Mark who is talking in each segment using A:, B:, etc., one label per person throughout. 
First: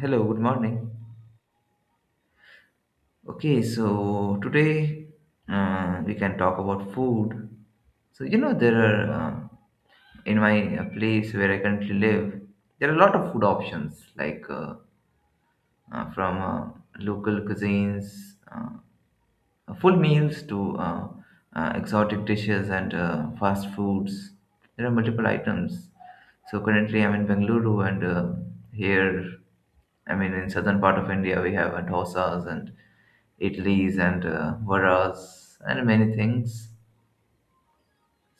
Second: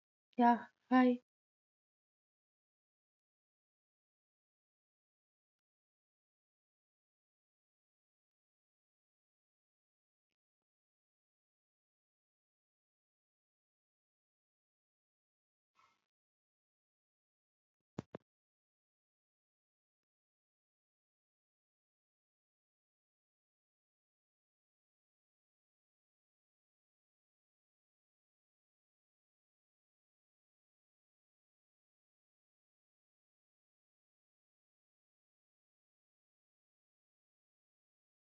A: Hello, good
B: Yeah,
A: morning.
B: hi.
A: Okay, so today we can talk about food. So, there are in my place where I currently live, there are a lot of food options like from local cuisines. Uh, full meals to exotic dishes and fast foods. There are multiple items. So currently, I'm in Bengaluru, and here, I mean, in southern part of India, we have dosas and idlis and varas and many things.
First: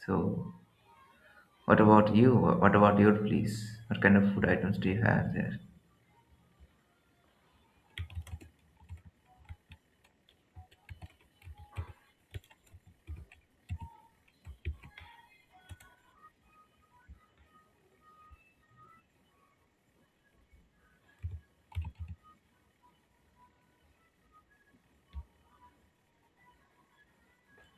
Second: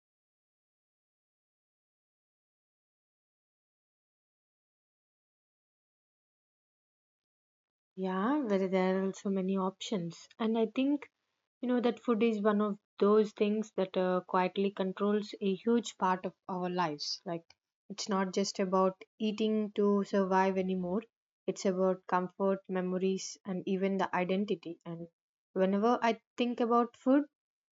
A: So, what about you? What about your place? What kind of food items do you have there?
B: Yeah, where there are also many options. And I think you know that food is one of those things that quietly controls a huge part of our lives. Like it's not just about eating to survive anymore. It's about comfort, memories, and even the identity. And whenever I think about food,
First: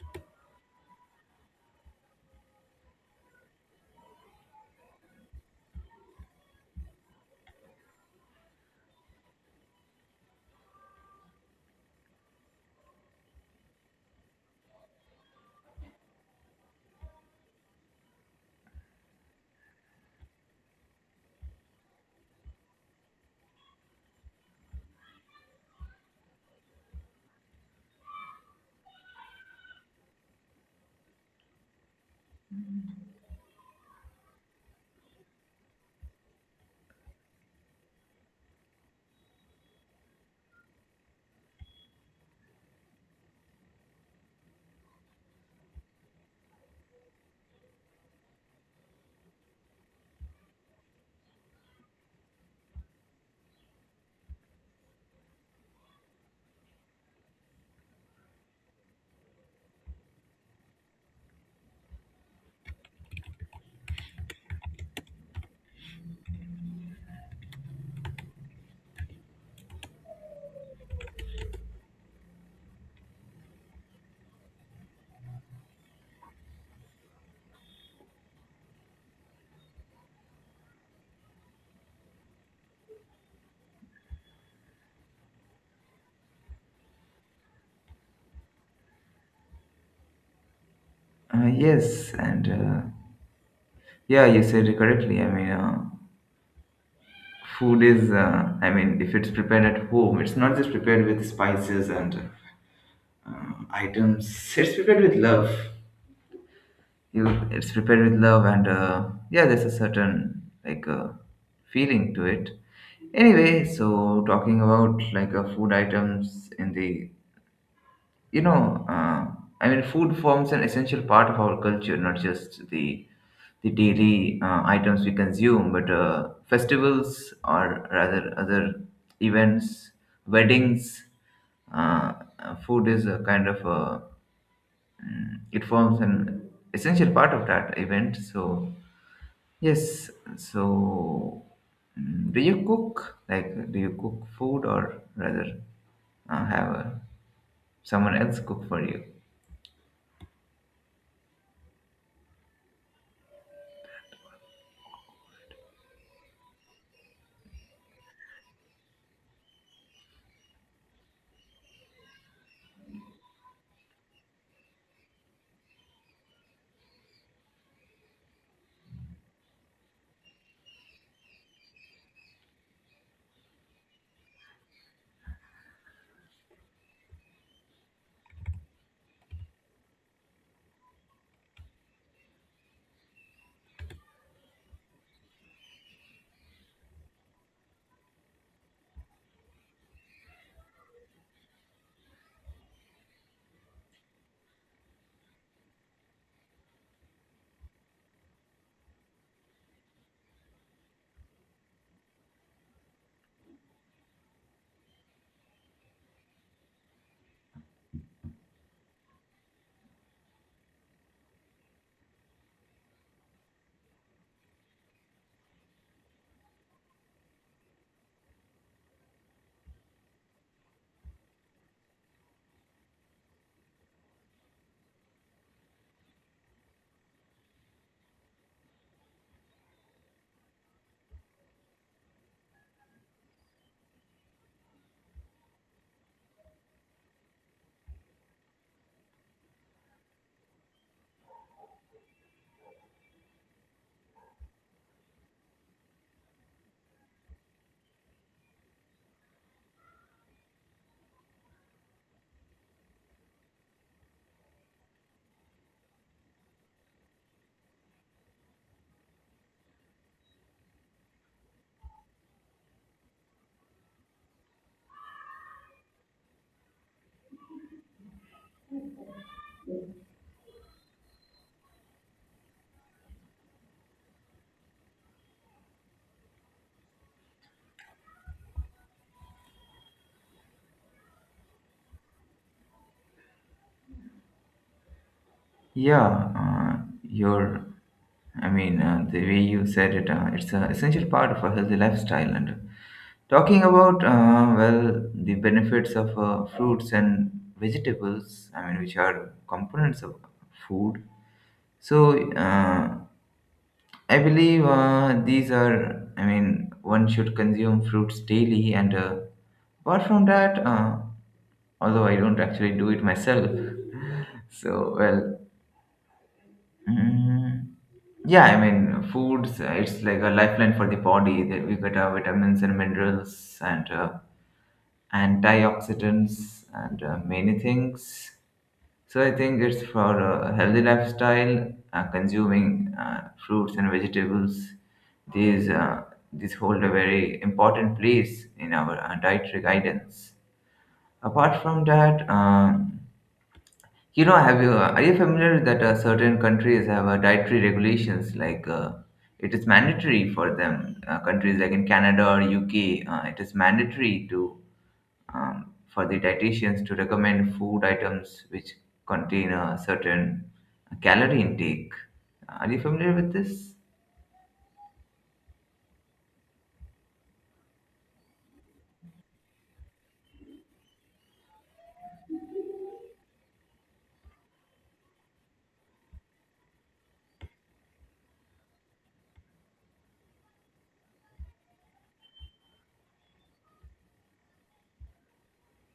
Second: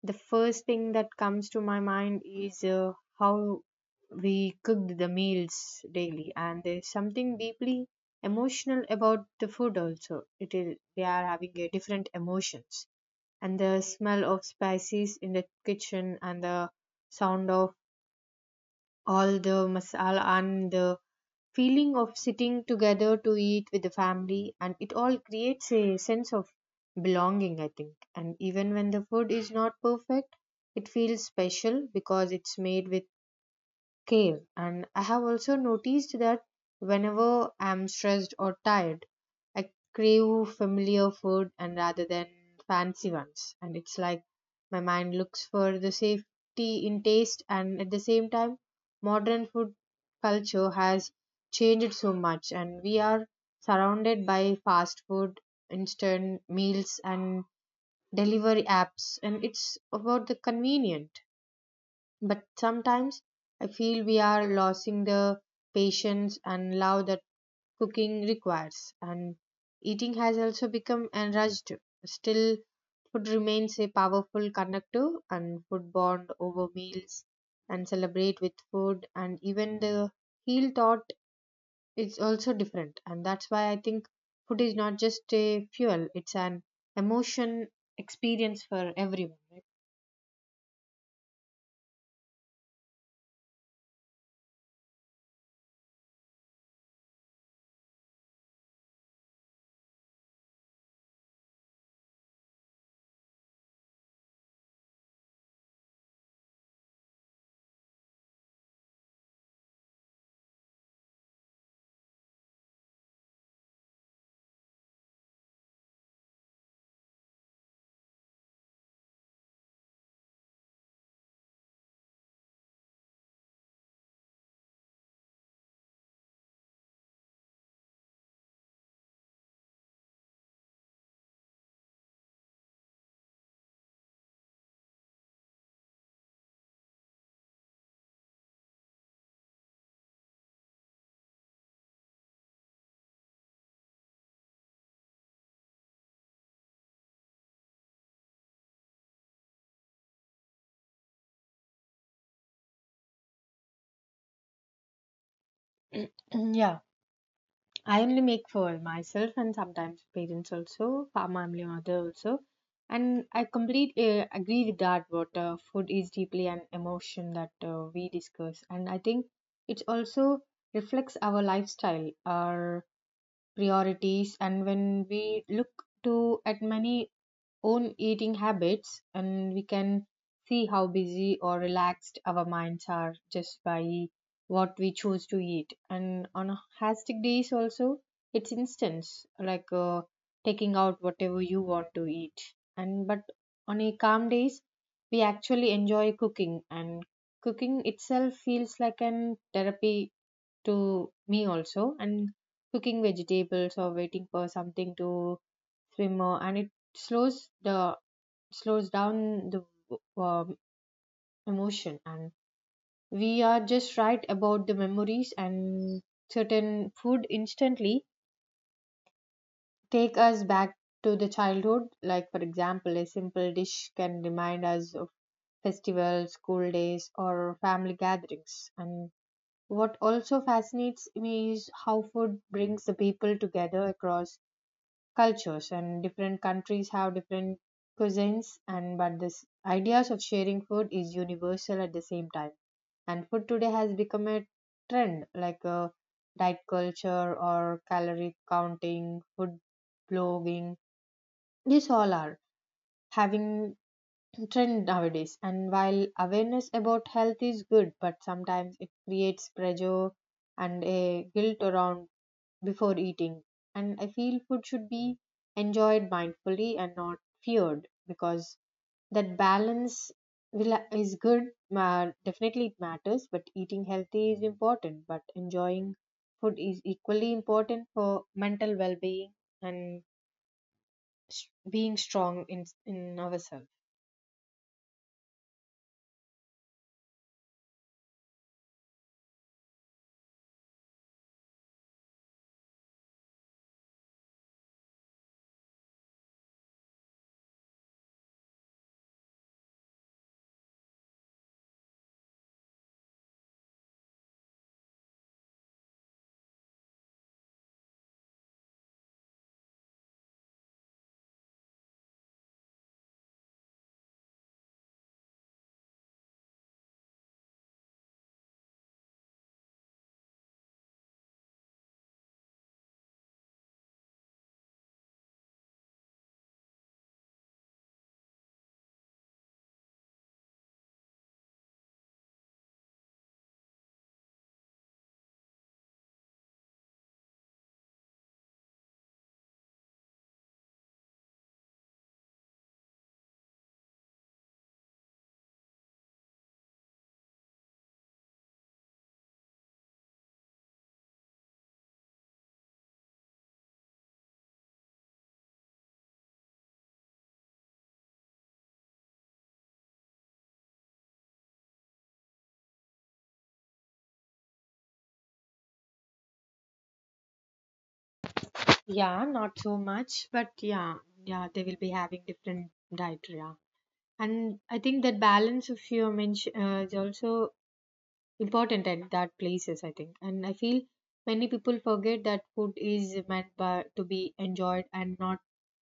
B: the first thing that comes to my mind is how we cooked the meals daily, and there's something deeply emotional about the food. Also it is we are having a different emotions, and the smell of spices in the kitchen and the sound of all the masala and the feeling of sitting together to eat with the family, and it all creates a sense of belonging, I think. And even when the food is not perfect, it feels special because it's made with care. And I have also noticed that whenever I'm stressed or tired, I crave familiar food and rather than fancy ones. And it's like my mind looks for the safety in taste, and at the same time, modern food culture has changed so much, and we are surrounded by fast food, instant meals, and delivery apps, and it's about the convenient, but sometimes I feel we are losing the patience and love that cooking requires, and eating has also become enraged. Still, food remains a powerful connector, and food bond over meals and celebrate with food, and even the heal thought is also different, and that's why I think food is not just a fuel; it's an emotion experience for everyone.
A: Yes, and yeah, you said it correctly. I mean, food is, I mean, if it's prepared at home, it's not just prepared with spices and uh, items. It's prepared with love. You, it's prepared with love, and yeah, there's a certain like feeling to it. Anyway, so talking about like food items in the you know, I mean, food forms an essential part of our culture, not just the daily items we consume, but festivals or rather other events, weddings. Uh, food is a kind of a, it forms an essential part of that event. So yes, so do you cook? Like, do you cook food or rather have a, someone else cook for you?
B: Right? Yeah, I only make for myself and sometimes parents also, for my family mother also. And I complete agree with that. What food is deeply an emotion that we discuss, and I think it also reflects our lifestyle, our priorities, and when we look to at many own eating habits, and we can see how busy or relaxed our minds are just by what we choose to eat. And on hastic days also, it's instance like taking out whatever you want to eat. And but on a calm days, we actually enjoy cooking, and cooking itself feels like an therapy to me also. And cooking vegetables or waiting for something to simmer, and it slows down the um, emotion, and we are just right about the memories, and certain food instantly take us back to the childhood. Like for example, a simple dish can remind us of festivals, school days, or family gatherings. And what also fascinates me is how food brings the people together across cultures, and different countries have different cuisines, and but this ideas of sharing food is universal at the same time. And food today has become a trend like a diet culture or calorie counting, food blogging. These all are having trend nowadays, and while awareness about health is good, but sometimes it creates pressure and a guilt around before eating. And I feel food should be enjoyed mindfully and not feared, because that balance will is good. Definitely it matters, but eating healthy is important, but enjoying food is equally important for mental well-being and being strong in ourselves.
A: Yeah, you I mean, the way you said it, it's an essential part of a healthy lifestyle. And talking about, well, the benefits of fruits and vegetables, I mean, which are components of food. So, I believe these are, I mean, one should consume fruits daily. And apart from that, although I don't actually do it myself. So, well, Mm, yeah, I mean, foods, it's like a lifeline for the body that we get our vitamins and minerals and antioxidants and many things. So I think it's for a healthy lifestyle, consuming fruits and vegetables. These, uh, these hold a very important place in our dietary guidance. Apart from that, have you are you familiar that certain countries have dietary regulations? Like it is mandatory for them. Countries like in Canada or UK, it is mandatory to for the dietitians to recommend food items which contain a certain calorie intake. Are you familiar with this?
B: Yeah, not so much, but yeah, yeah, they will be having different diet, yeah. And I think that balance of your mention is also important at that places, I think. And I feel many people forget that food is meant by, to be enjoyed and not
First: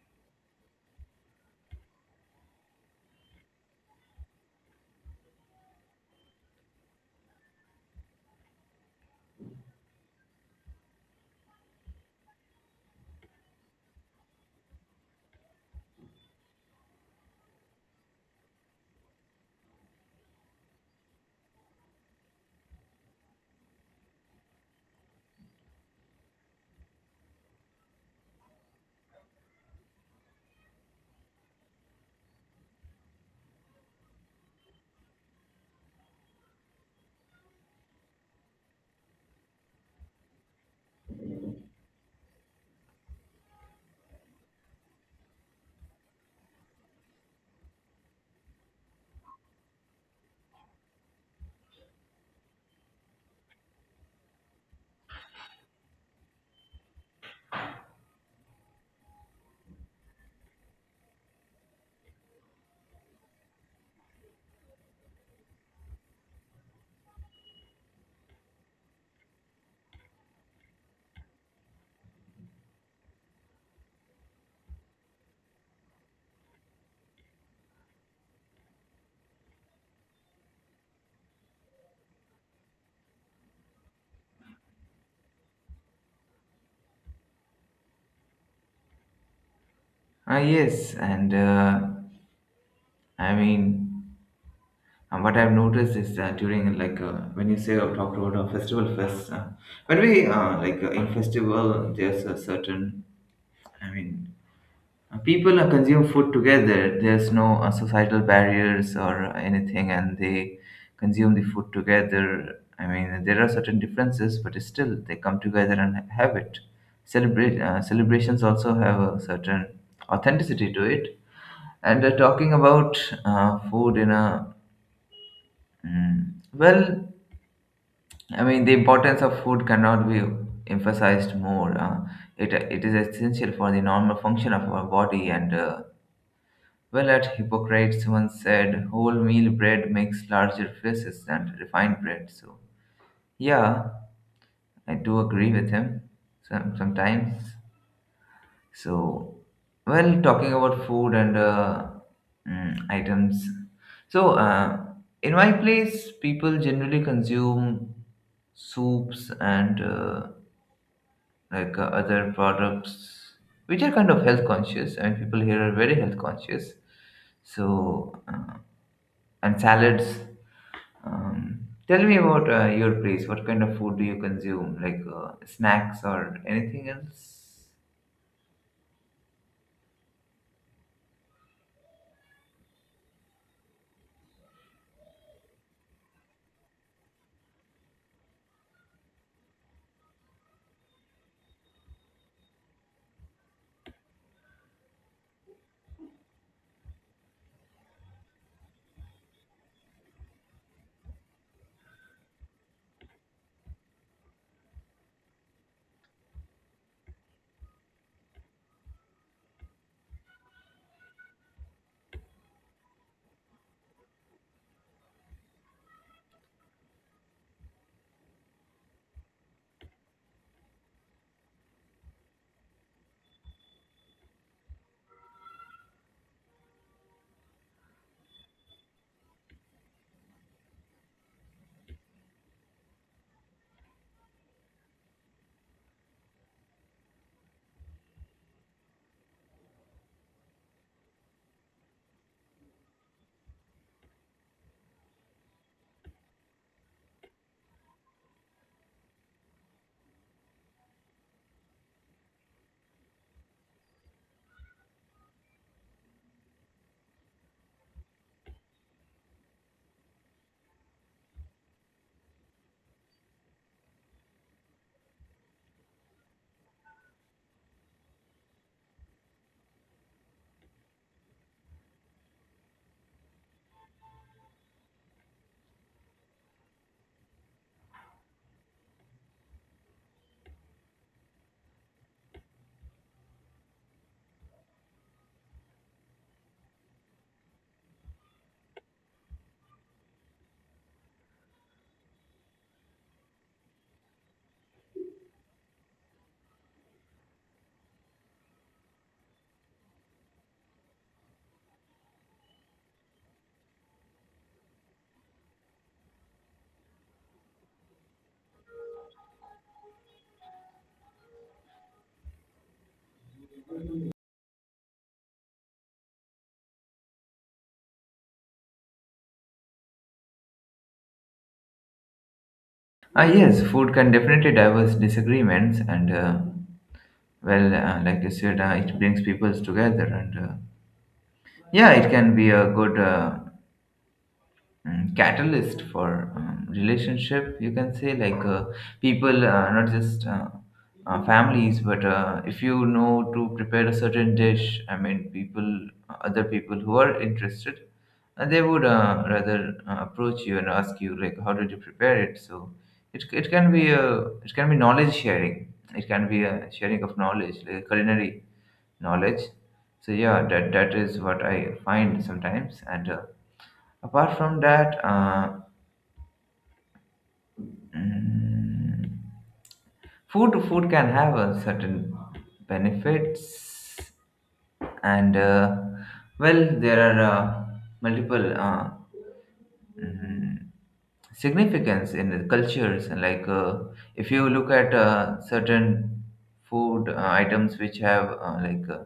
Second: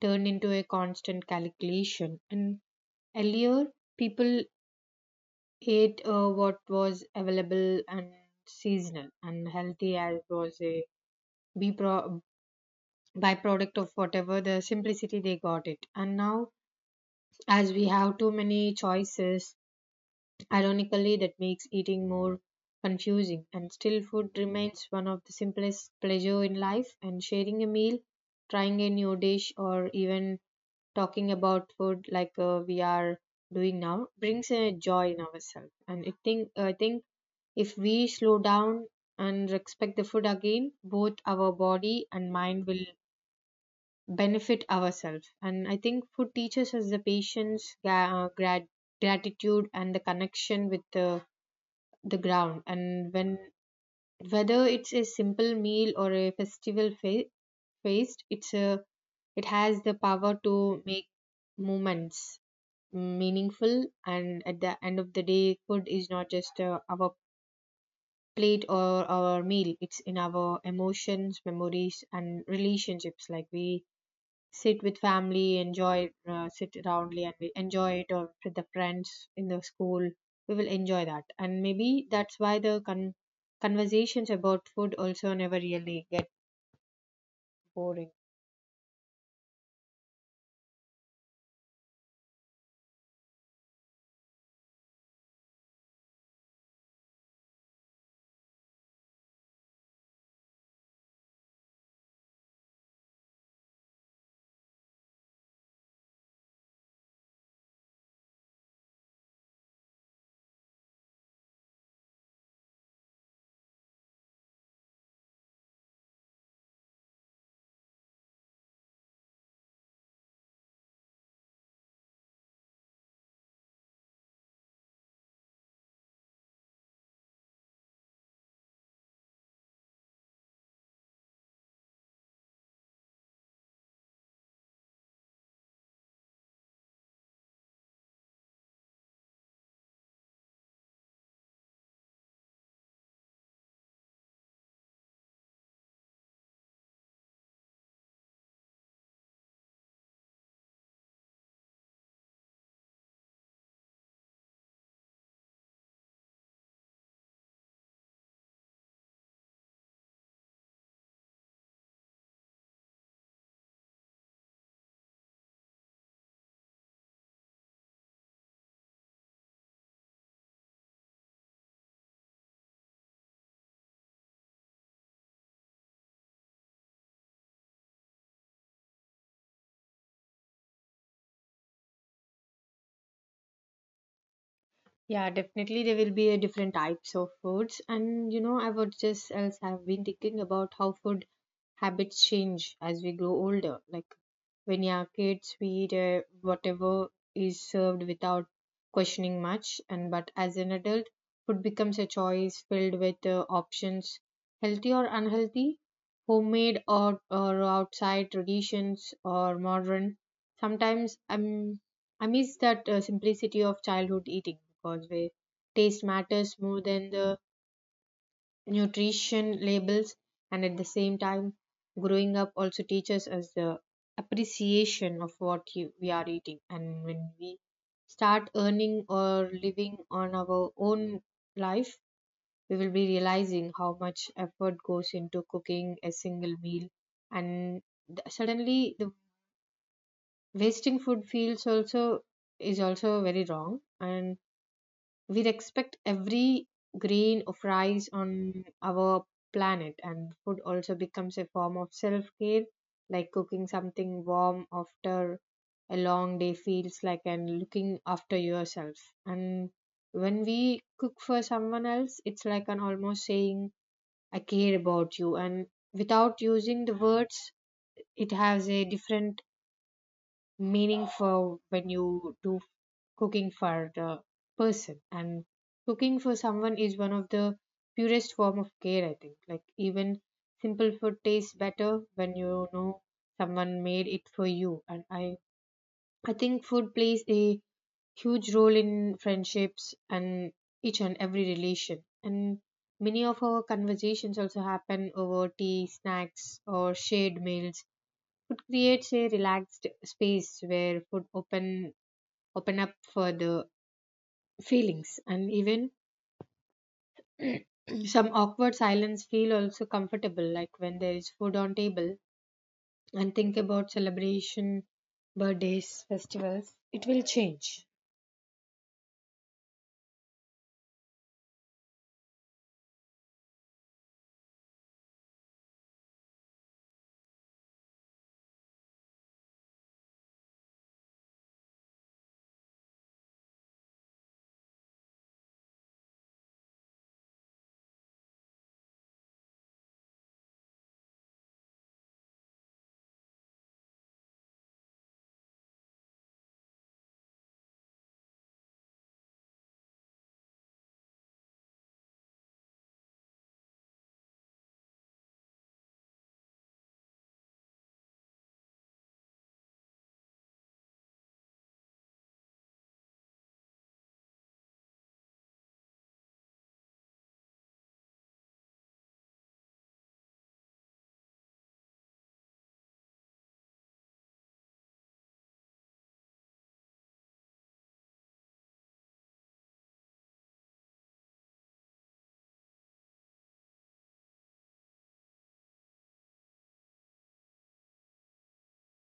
B: turned into a constant calculation. And earlier, people ate what was available and seasonal and healthy as was a be pro- byproduct of whatever the simplicity they got it. And now, as we have too many choices, ironically, that makes eating more confusing, and still food remains one of the simplest pleasure in life, and sharing a meal, trying a new dish, or even talking about food like we are doing now brings a joy in ourselves. And I think if we slow down and respect the food again, both our body and mind will benefit ourselves. And I think food teaches us the patience, gratitude, and the connection with the ground. And when whether it's a simple meal or a festival feast, it's a, it has the power to make moments meaningful. And at the end of the day, food is not just our plate or our meal, it's in our emotions, memories, and relationships. Like we sit with family, enjoy, sit roundly and we enjoy it, or with the friends in the school. We will enjoy that. And maybe that's why the conversations about food also never really get boring.
A: Ah, yes, and I mean. And what I've noticed is during like when you say talk about a festival fest, when we like in festival, there's a certain, I mean, people consume food together. There's no societal barriers or anything, and they consume the food together. I mean there are certain differences, but still they come together and have it. Celebrate celebrations also have a certain authenticity to it. And talking about food in a mm, well, I mean, the importance of food cannot be emphasized more. It is essential for the normal function of our body. And well, at Hippocrates once said, whole meal bread makes larger faces than refined bread. So, yeah, I do agree with him sometimes. So, well, talking about food and items. So, in my place, people generally consume soups and like other products which are kind of health conscious and people here are very health conscious, so and salads, um, tell me about your place. What kind of food do you consume, like snacks or anything else?
B: Yeah, definitely there will be a different types of foods. And you know, I would just else have been thinking about how food habits change as we grow older. Like when you are kids, we eat whatever is served without questioning much. And but as an adult, food becomes a choice filled with options, healthy or unhealthy, homemade or outside, traditions or modern. Sometimes I miss that simplicity of childhood eating, because where taste matters more than the nutrition labels. And at the same time, growing up also teaches us the appreciation of what you, we are eating. And when we start earning or living on our own life, we will be realizing how much effort goes into cooking a single meal, and suddenly the wasting food feels also is also very wrong. And we respect every grain of rice on our planet, and food also becomes a form of self care, like cooking something warm after a long day feels like and looking after yourself. And when we cook for someone else, it's like an almost saying, I care about you. And without using the words, it has a different meaning for when you do cooking for the person. And cooking for someone is one of the purest form of care, I think. Like even simple food tastes better when you know someone made it for you. And I think food plays a huge role in friendships and each and every relation. And many of our conversations also happen over tea, snacks, or shared meals. It creates a relaxed space where food open up for the feelings. And even some awkward silence feel also comfortable, like when there is food on table. And think about celebration, birthdays, festivals, it will change.
A: Ah, yes, food can definitely diverse disagreements, and well, like you said, it brings peoples together, and yeah, it can be a good catalyst for relationship, you can say. Like people, not just families, but if you know to prepare a certain dish, I mean people, other people who are interested, they would rather approach you and ask you like how did you prepare it. So it can be a, it can be knowledge sharing. It can be a sharing of knowledge, like culinary knowledge. So yeah, that is what I find sometimes. And apart from that, mm, food can have a certain benefits, and well, there are multiple mm, significance in the cultures. And like if you look at certain food items which have like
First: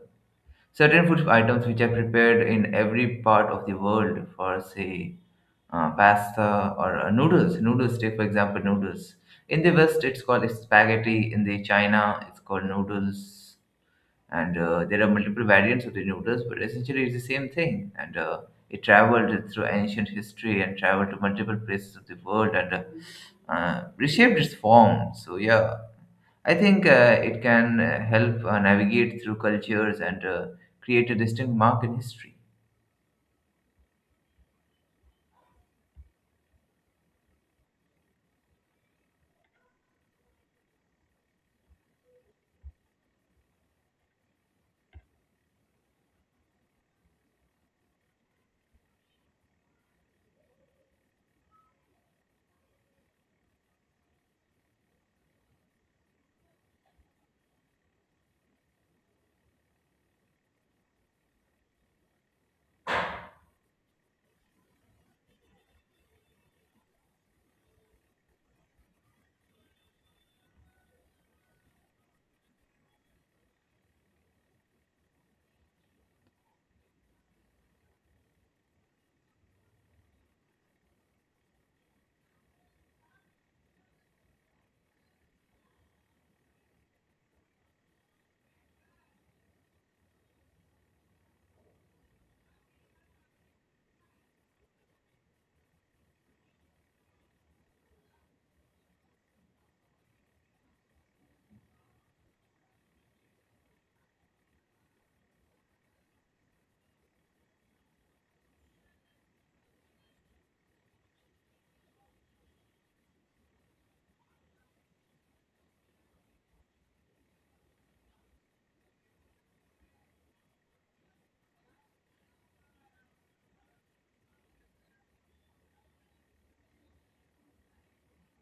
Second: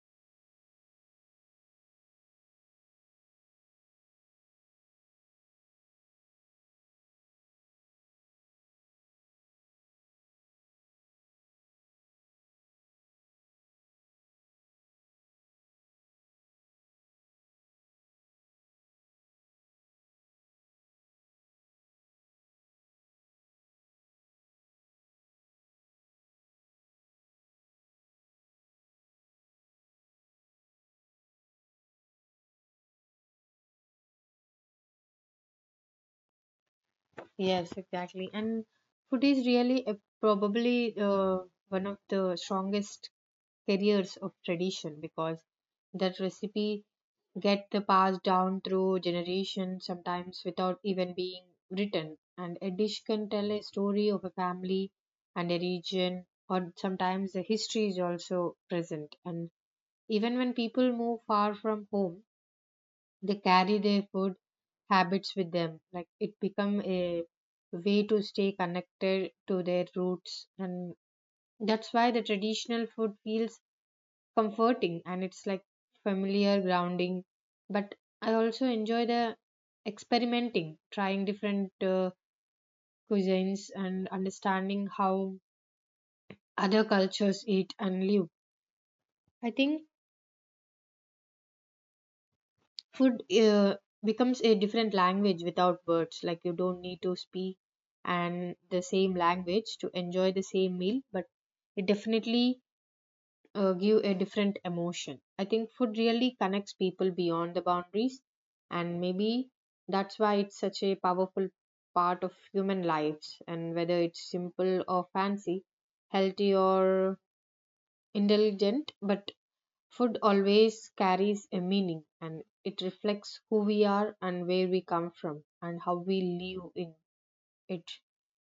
A: certain food items which are prepared in every part of the world, for say, pasta or noodles. Noodles, take for example, noodles. In the West, it's called spaghetti. In the China, it's called noodles. And there are multiple variants of the noodles, but essentially it's the same thing. And it traveled through ancient history and traveled to multiple places of the world and reshaped its form. So yeah, I think it can help navigate through cultures and create a distinct mark in history.
B: Yes, exactly. And food is really a, probably one of the strongest carriers of tradition, because that recipe get passed down through generations, sometimes without even being written. And a dish can tell a story of a family and a region, or sometimes the history is also present. And even when people move far from home, they carry their food habits with them. Like it become a way to stay connected to their roots, and that's why the traditional food feels comforting, and it's like familiar grounding. But I also enjoy the experimenting, trying different cuisines and understanding how other cultures eat and live. I think food becomes a different language without words. Like you don't need to speak and the same language to enjoy the same meal, but it definitely give a different emotion. I think food really connects people beyond the boundaries, and maybe that's why it's such a powerful part of human lives. And whether it's simple or fancy, healthy or indulgent, but food always carries a meaning, and it reflects who we are and where we come from and how we live in it.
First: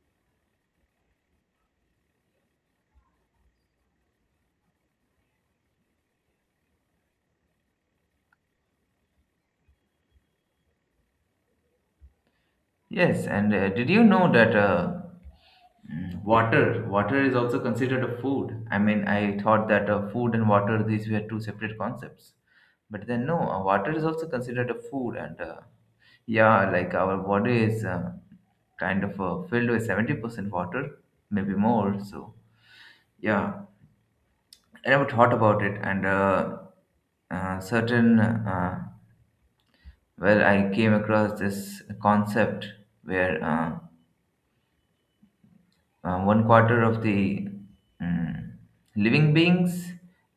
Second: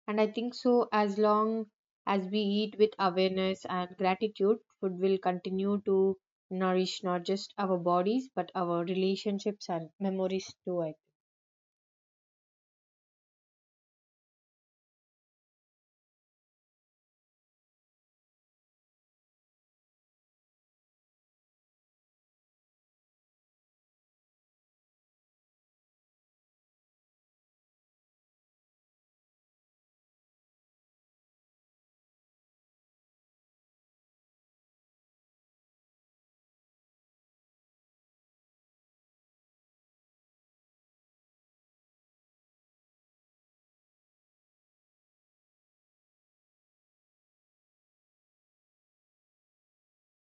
B: And I think so, as long as we eat with awareness and gratitude, food will continue to nourish not just our bodies but our relationships and memories too. I
A: Yes, and did you know that water is also considered a food? I mean, I thought that food and water these were two separate concepts, but then no, water is also considered a food, and yeah, like our body is kind of filled with 70% water, maybe more. So yeah, I never thought about it, and certain, well, I came across this concept where one quarter of the um, living beings,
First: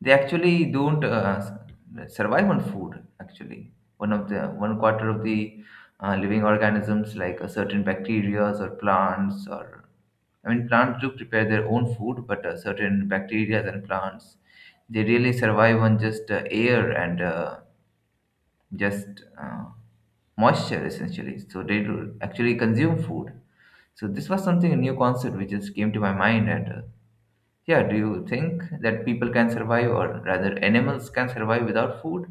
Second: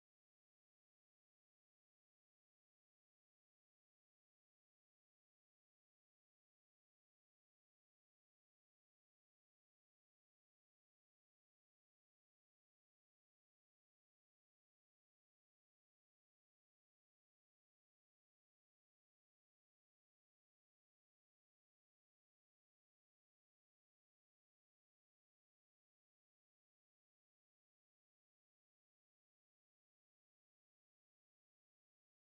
A: they actually don't survive on food. Actually, one of the one quarter of the living organisms, like a certain bacteria or plants, or I mean plants do prepare their own food, but certain bacteria and plants, they really survive on just air and just moisture essentially. So they do actually consume food. So this was something a new concept which just came to my mind. And yeah, do you think that people can survive, or rather, animals can survive without food?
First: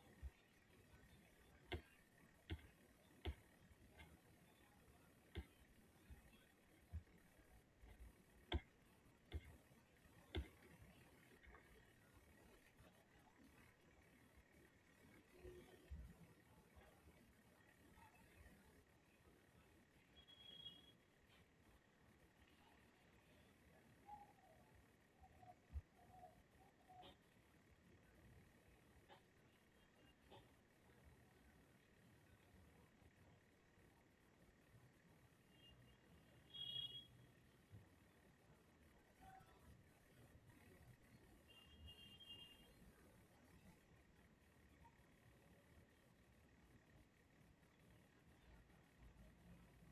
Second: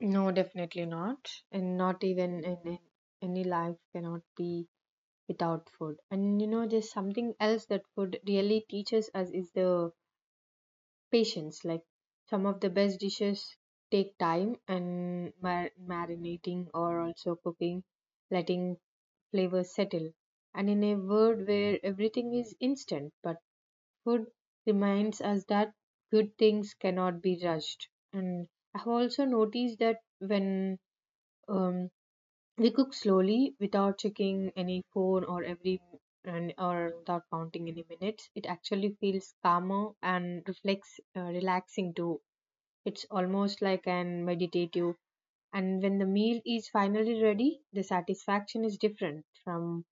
B: no, definitely not. And not even in any life cannot be without food. And you know, there's something else that food really teaches us is the patience. Like some of the best dishes take time and marinating, or also cooking, letting flavors settle. And in a world where everything is instant, but food reminds us that good things cannot be rushed. And I have also noticed that when um, we cook slowly without checking any phone or every and or without counting any minutes, it actually feels calmer and reflects relaxing too. It's almost like an meditative. And when the meal is finally ready, the satisfaction is different from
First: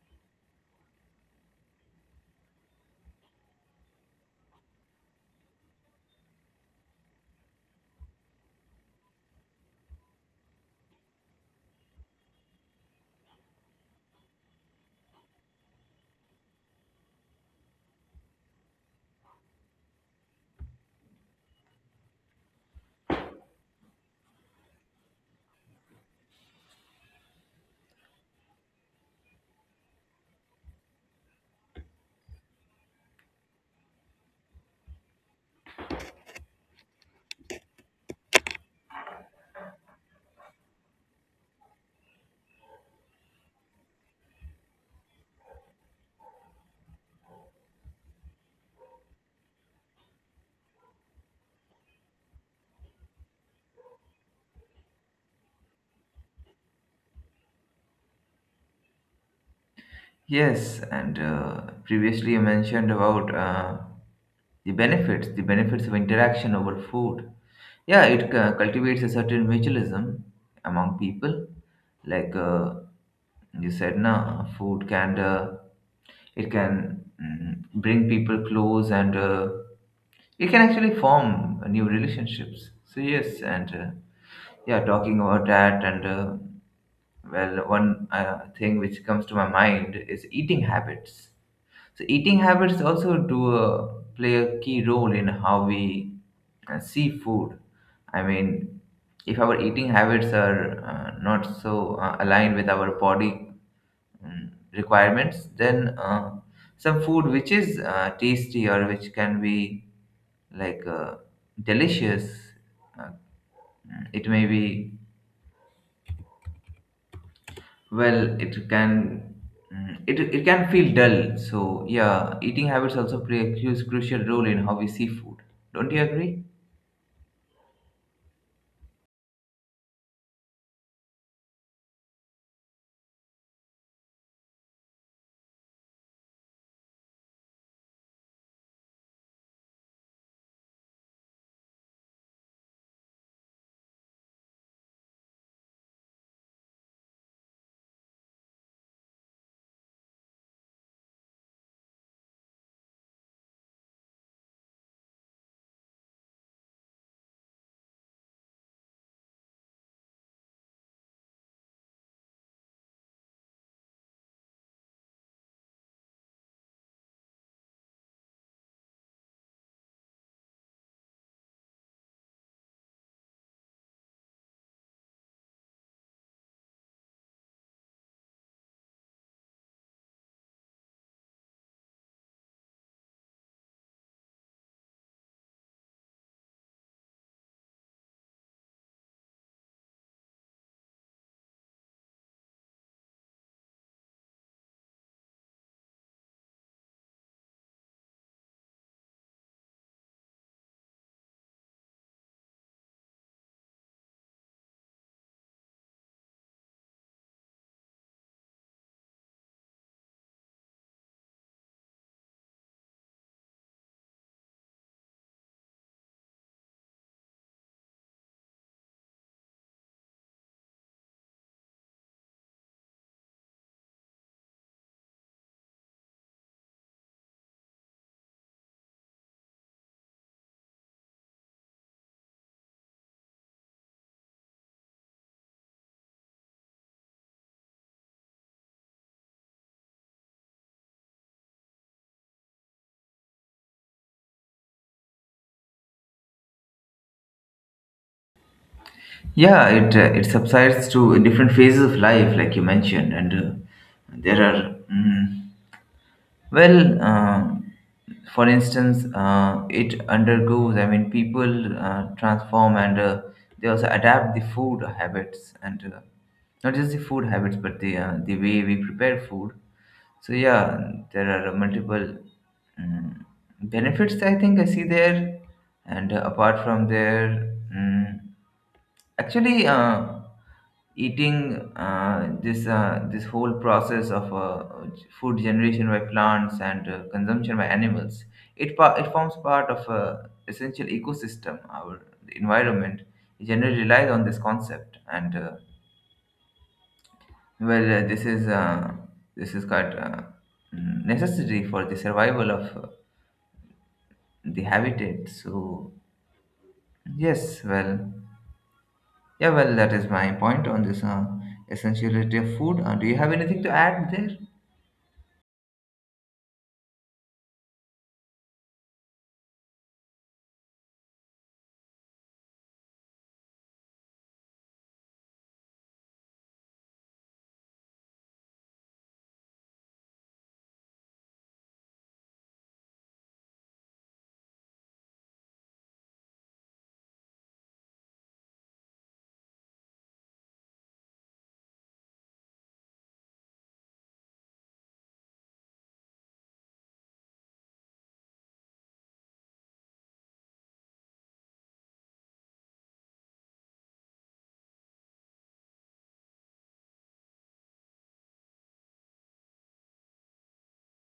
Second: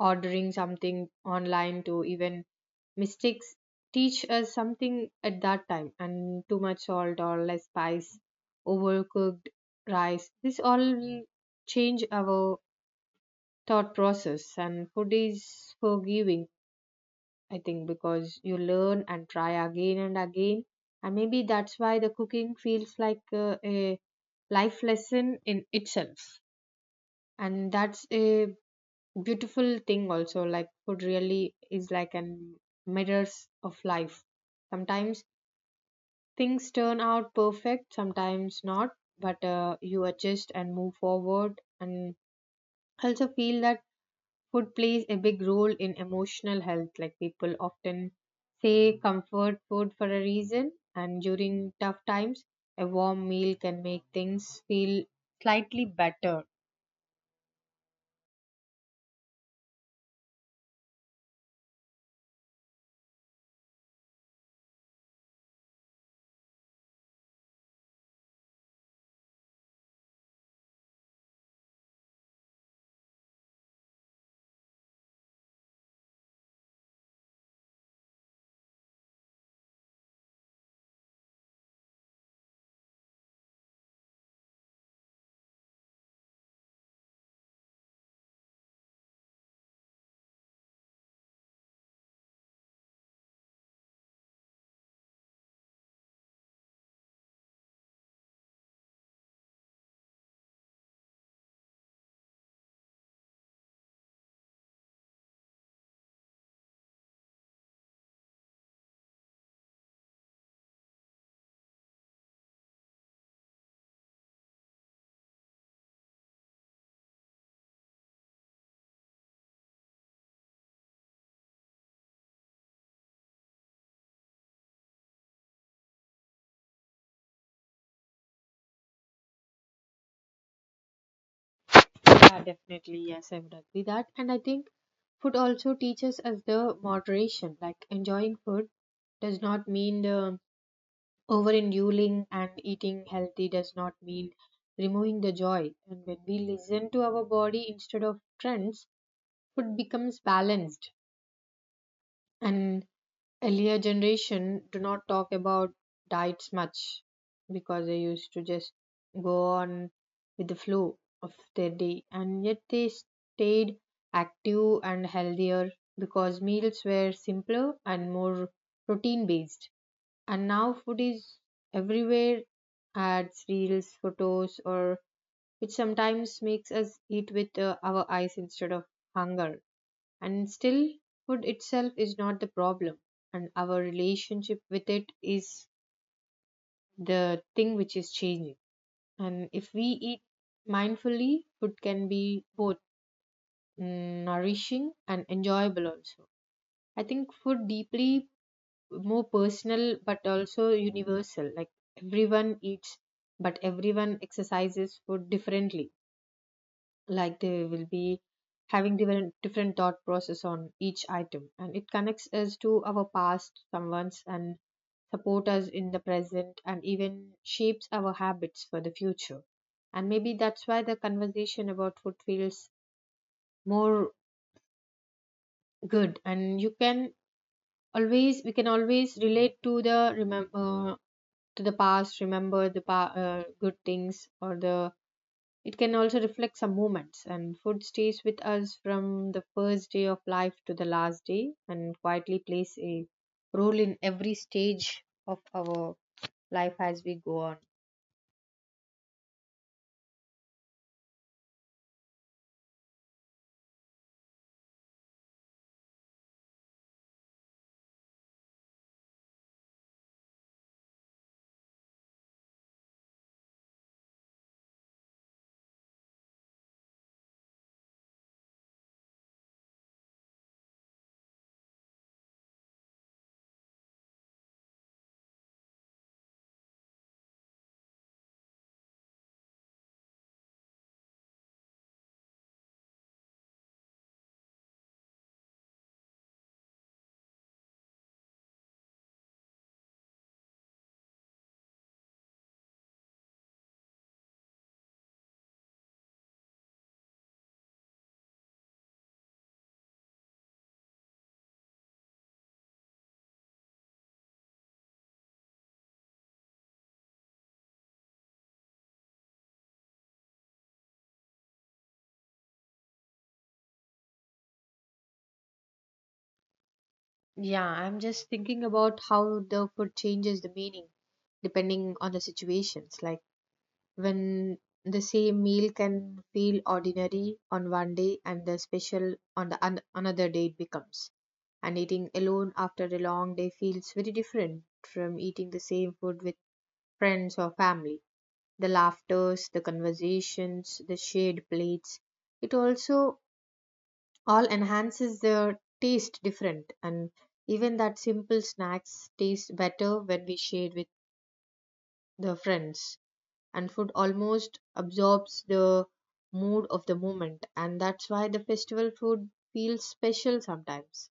B: ordering something online. To even mistakes teach us something at that time, and too much salt or less spice, overcooked rice, this all will change our thought process. And food is forgiving, I think, because you learn and try again and again. And maybe that's why the cooking feels like a life lesson in itself. And that's a beautiful thing also. Like, food really is like an mirrors of life. Sometimes things turn out perfect, sometimes not, but you adjust and move forward. And I also feel that food plays a big role in emotional health. Like, people often say comfort food for a reason, and during tough times a warm meal can make things feel slightly better.
A: Yes, and previously you mentioned about the benefits of interaction over food. Yeah, it cultivates a certain mutualism among people. Like you said, now food can it can bring people close and it can actually form new relationships. So, yes, and yeah, talking about that, and well, one thing which comes to my mind is eating habits. So, eating habits also do play a key role in how we see food. I mean, if our eating habits are not so aligned with our body requirements, then some food which is tasty or which can be like delicious, uh, it may be, well, it can, it can feel dull. So yeah, eating habits also play a crucial role in how we see food. Don't you agree?
B: Yeah, definitely. Yes, I would agree that. And I think food also teaches us the moderation. Like, enjoying food does not mean the overindulging, and eating healthy does not mean removing the joy. And when we listen to our body instead of trends, food becomes balanced. And earlier generation do not talk about diets much, because they used to just go on with the flow of their day, and yet they stayed active and healthier because meals were simpler and more protein based. And now food is everywhere, ads, reels, photos, or which sometimes makes us eat with our eyes instead of hunger. And still, food itself is not the problem, and our relationship with it is the thing which is changing. And if we eat mindfully, food can be both nourishing and enjoyable also. I think food deeply more personal but also universal. Like, everyone eats, but everyone exercises food differently. Like, they will be having different thought process on each item, and it connects us to our past someone's, and support us in the present, and even shapes our habits for the future. And maybe that's why the conversation about food feels more good. And you can always, we can always relate to the remember, to the past, remember the good things or the. It can also reflect some moments. And food stays with us from the first day of life to the last day, and quietly plays a role in every stage of our life as we go on.
A: Yeah, it it subsides to different phases of life like you mentioned and there are well, for instance, it undergoes, I mean, people transform and they also adapt the food habits and not just the food habits, but the way we prepare food. So, yeah, there are multiple um, benefits I think I see there. And apart from there, actually, eating, this whole process of food generation by plants and consumption by animals, it forms part of a essential ecosystem. Our the environment generally relies on this concept, and well, this is quite necessary for the survival of the habitat. So yes, well. Yeah, well, that is my point on this essentiality of food. Do you have anything to add there?
B: Yeah, I'm just thinking about how the food changes the meaning depending on the situations. Like, when the same meal can feel ordinary on one day, and the special on the another day it becomes. And eating alone after a long day feels very different from eating the same food with friends or family. The laughters, the conversations, the shared plates, it also all enhances the taste different. And even that simple snacks taste better when we share with the friends. And food almost absorbs the mood of the moment, and that's why the festival food feels special sometimes,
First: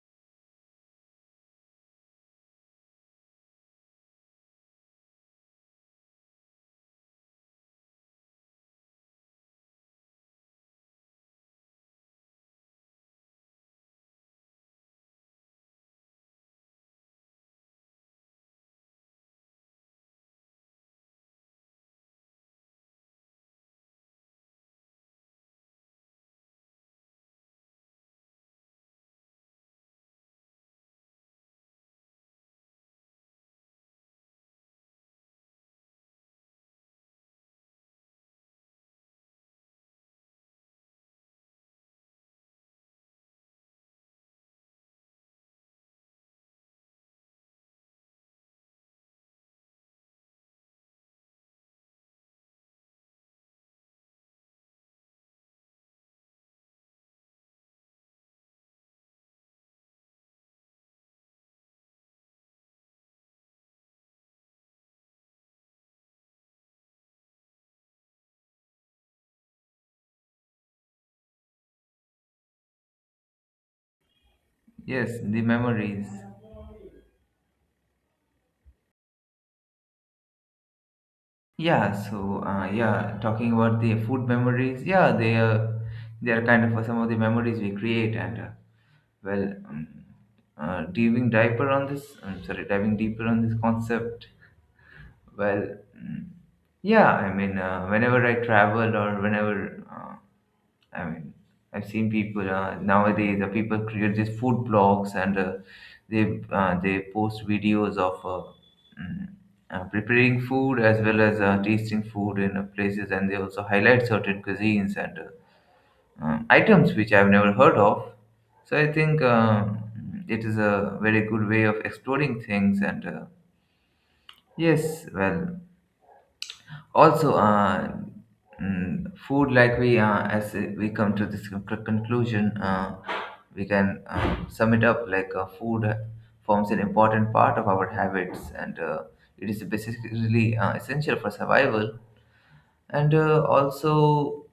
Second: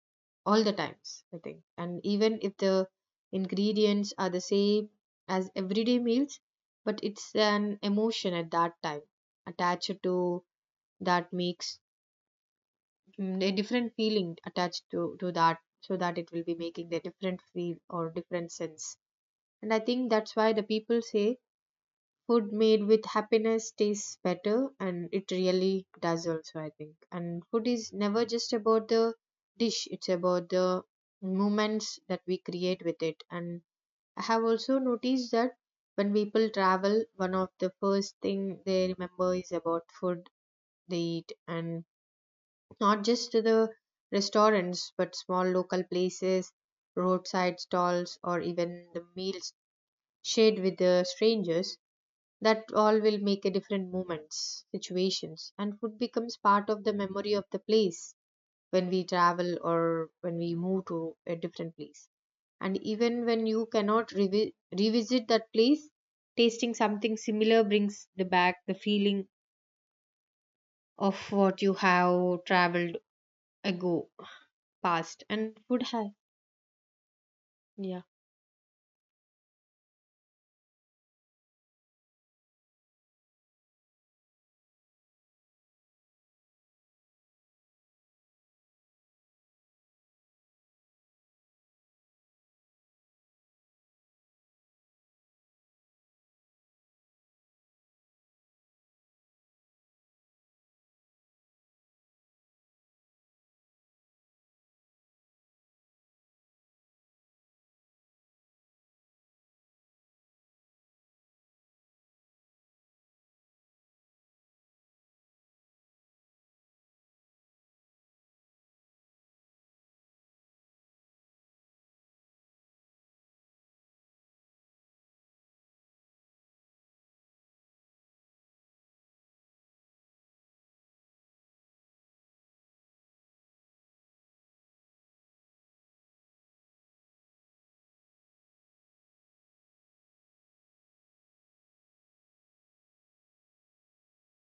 B: all the times, I think. And even if the ingredients are the same as everyday meals, but it's an emotion at that time attached to, that makes a different feeling attached to that, so that it will be making the different feel or different sense. And I think that's why the people say food made with happiness tastes better, and it really does also, I think. And food is never just about the dish, it's about the moments that we create with it. And I have also noticed that when people travel, one of the first thing they remember is about food they eat. And not just to the restaurants, but small local places, roadside stalls, or even the meals shared with the strangers, that all will make a different moments situations. And food becomes part of the memory of the place when we travel or when we move to a different place. And even when you cannot revisit that place, tasting something similar brings the back the feeling of what you have traveled ago,
A: Yes,
B: past.
A: the
B: And food
A: memories.
B: has, yeah.
A: Yeah, so yeah, talking about the food memories. Yeah, they are kind of some of the memories we create, and well, diving deeper on this. I'm sorry, diving deeper on this concept. Well, mm, yeah, I mean, whenever I travel or whenever. I mean, I've seen people nowadays. People create these food blogs and they post videos of mm, preparing food as well as tasting food in places, and they also highlight certain cuisines and items which I've never heard of. So I think it is a very good way of exploring things. And yes, well, also food, like we, as we come to this conclusion, we can sum it up like food forms an important part of our habits and it is basically essential for survival, and also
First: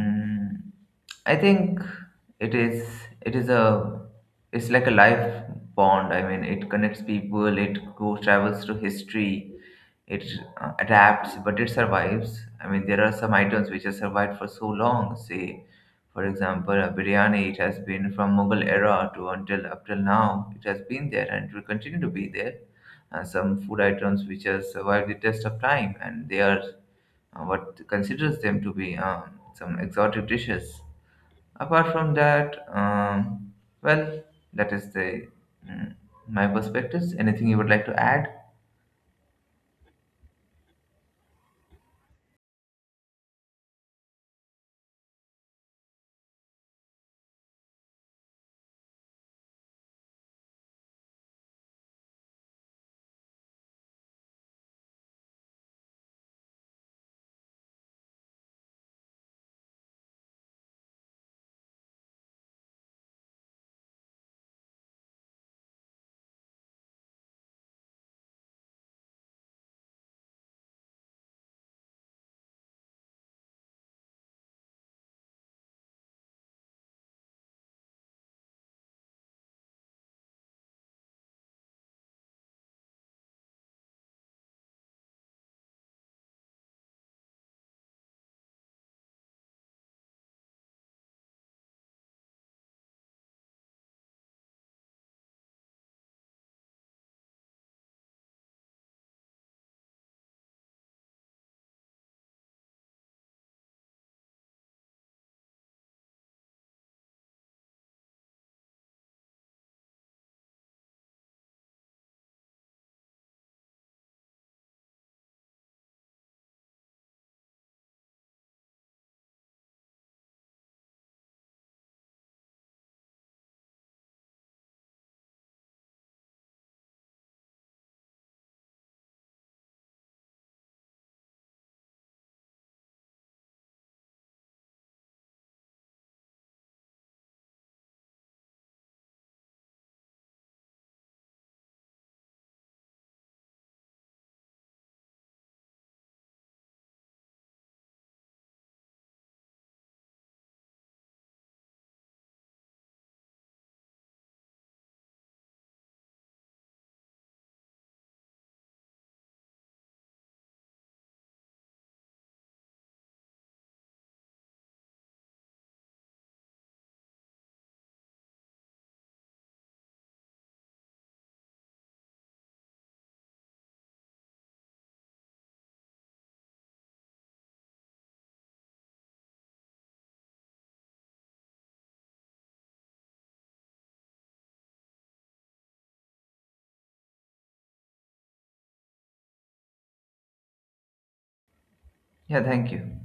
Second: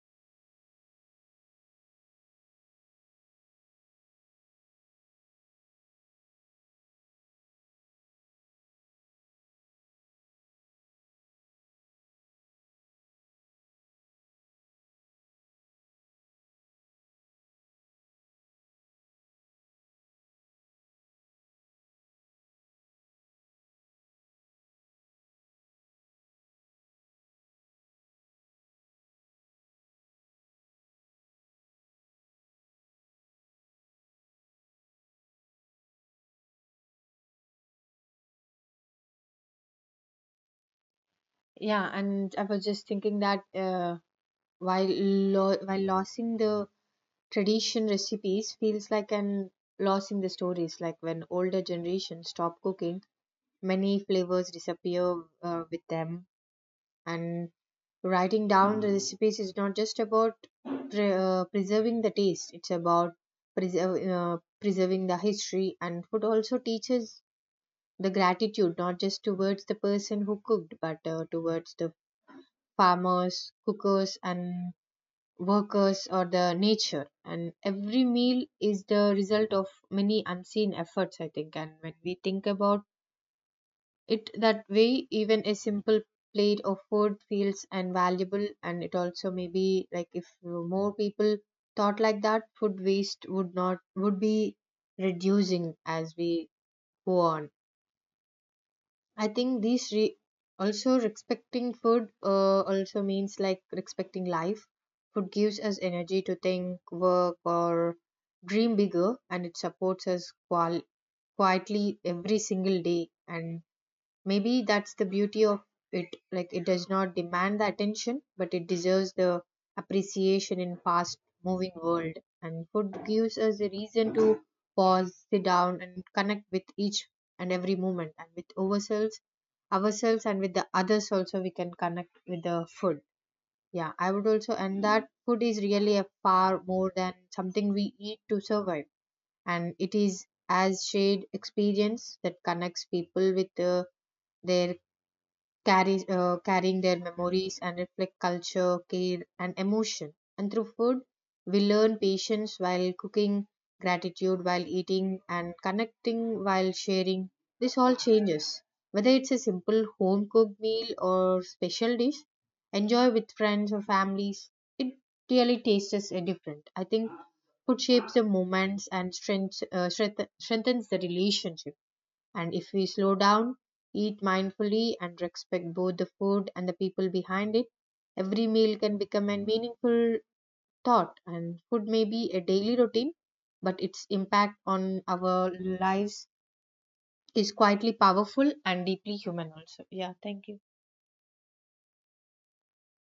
A: mm, I think it is it is a, it's like a life bond. I mean, it connects people, it goes travels through history, it adapts but it survives. I mean, there are some items which have survived for so long. Say for example a biryani. It has been from Mughal era to, until up till now, it has been there and it will continue to be there. And some food items which have survived the test of time, and they are what considers them to be, some exotic dishes. Apart from that, well, that is the, mm, my perspectives. Anything you would like to add?
B: Yeah, and I was just thinking that while while losing the tradition recipes feels like an loss in the stories. Like, when older generations stop cooking, many flavors disappear with them. And writing down the recipes is not just about preserving the taste, it's about preserving the history. And food also teaches the gratitude, not just towards the person who cooked, but towards the farmers, cookers, and workers, or the nature. And every meal is the result of many unseen efforts, I think. And when we think about it that way, even a simple plate of food feels invaluable. And it also maybe like, if more people thought like that, food waste would not, would be reducing as we go on. I think these re-, also respecting food also means like respecting life. Food gives us energy to think, work, or dream bigger, and it supports us quietly every single day. And maybe that's the beauty of it. Like, it does not demand the attention, but it deserves the appreciation in fast moving world. And food gives us a reason to pause, sit down, and connect with each and every moment, and with ourselves, ourselves, and with the others also. We can connect with the food. Yeah, I would also, and that food is really a far more than something we eat to survive, and it is as shared experience that connects people with their carry, carrying their memories and reflect culture, care, and emotion. And through food, we learn patience while cooking, gratitude while eating, and connecting while sharing. This all changes. Whether it's a simple home cooked meal or special dish, enjoy with friends or families, it really tastes different. I think food shapes the moments and strength, strengthens the relationship. And if we slow down, eat mindfully, and respect both the food and the people behind it, every meal can become a meaningful thought. And food may be a daily routine, but its impact on our lives is quietly powerful and deeply human, also. Yeah, thank you.
A: Yeah, thank you.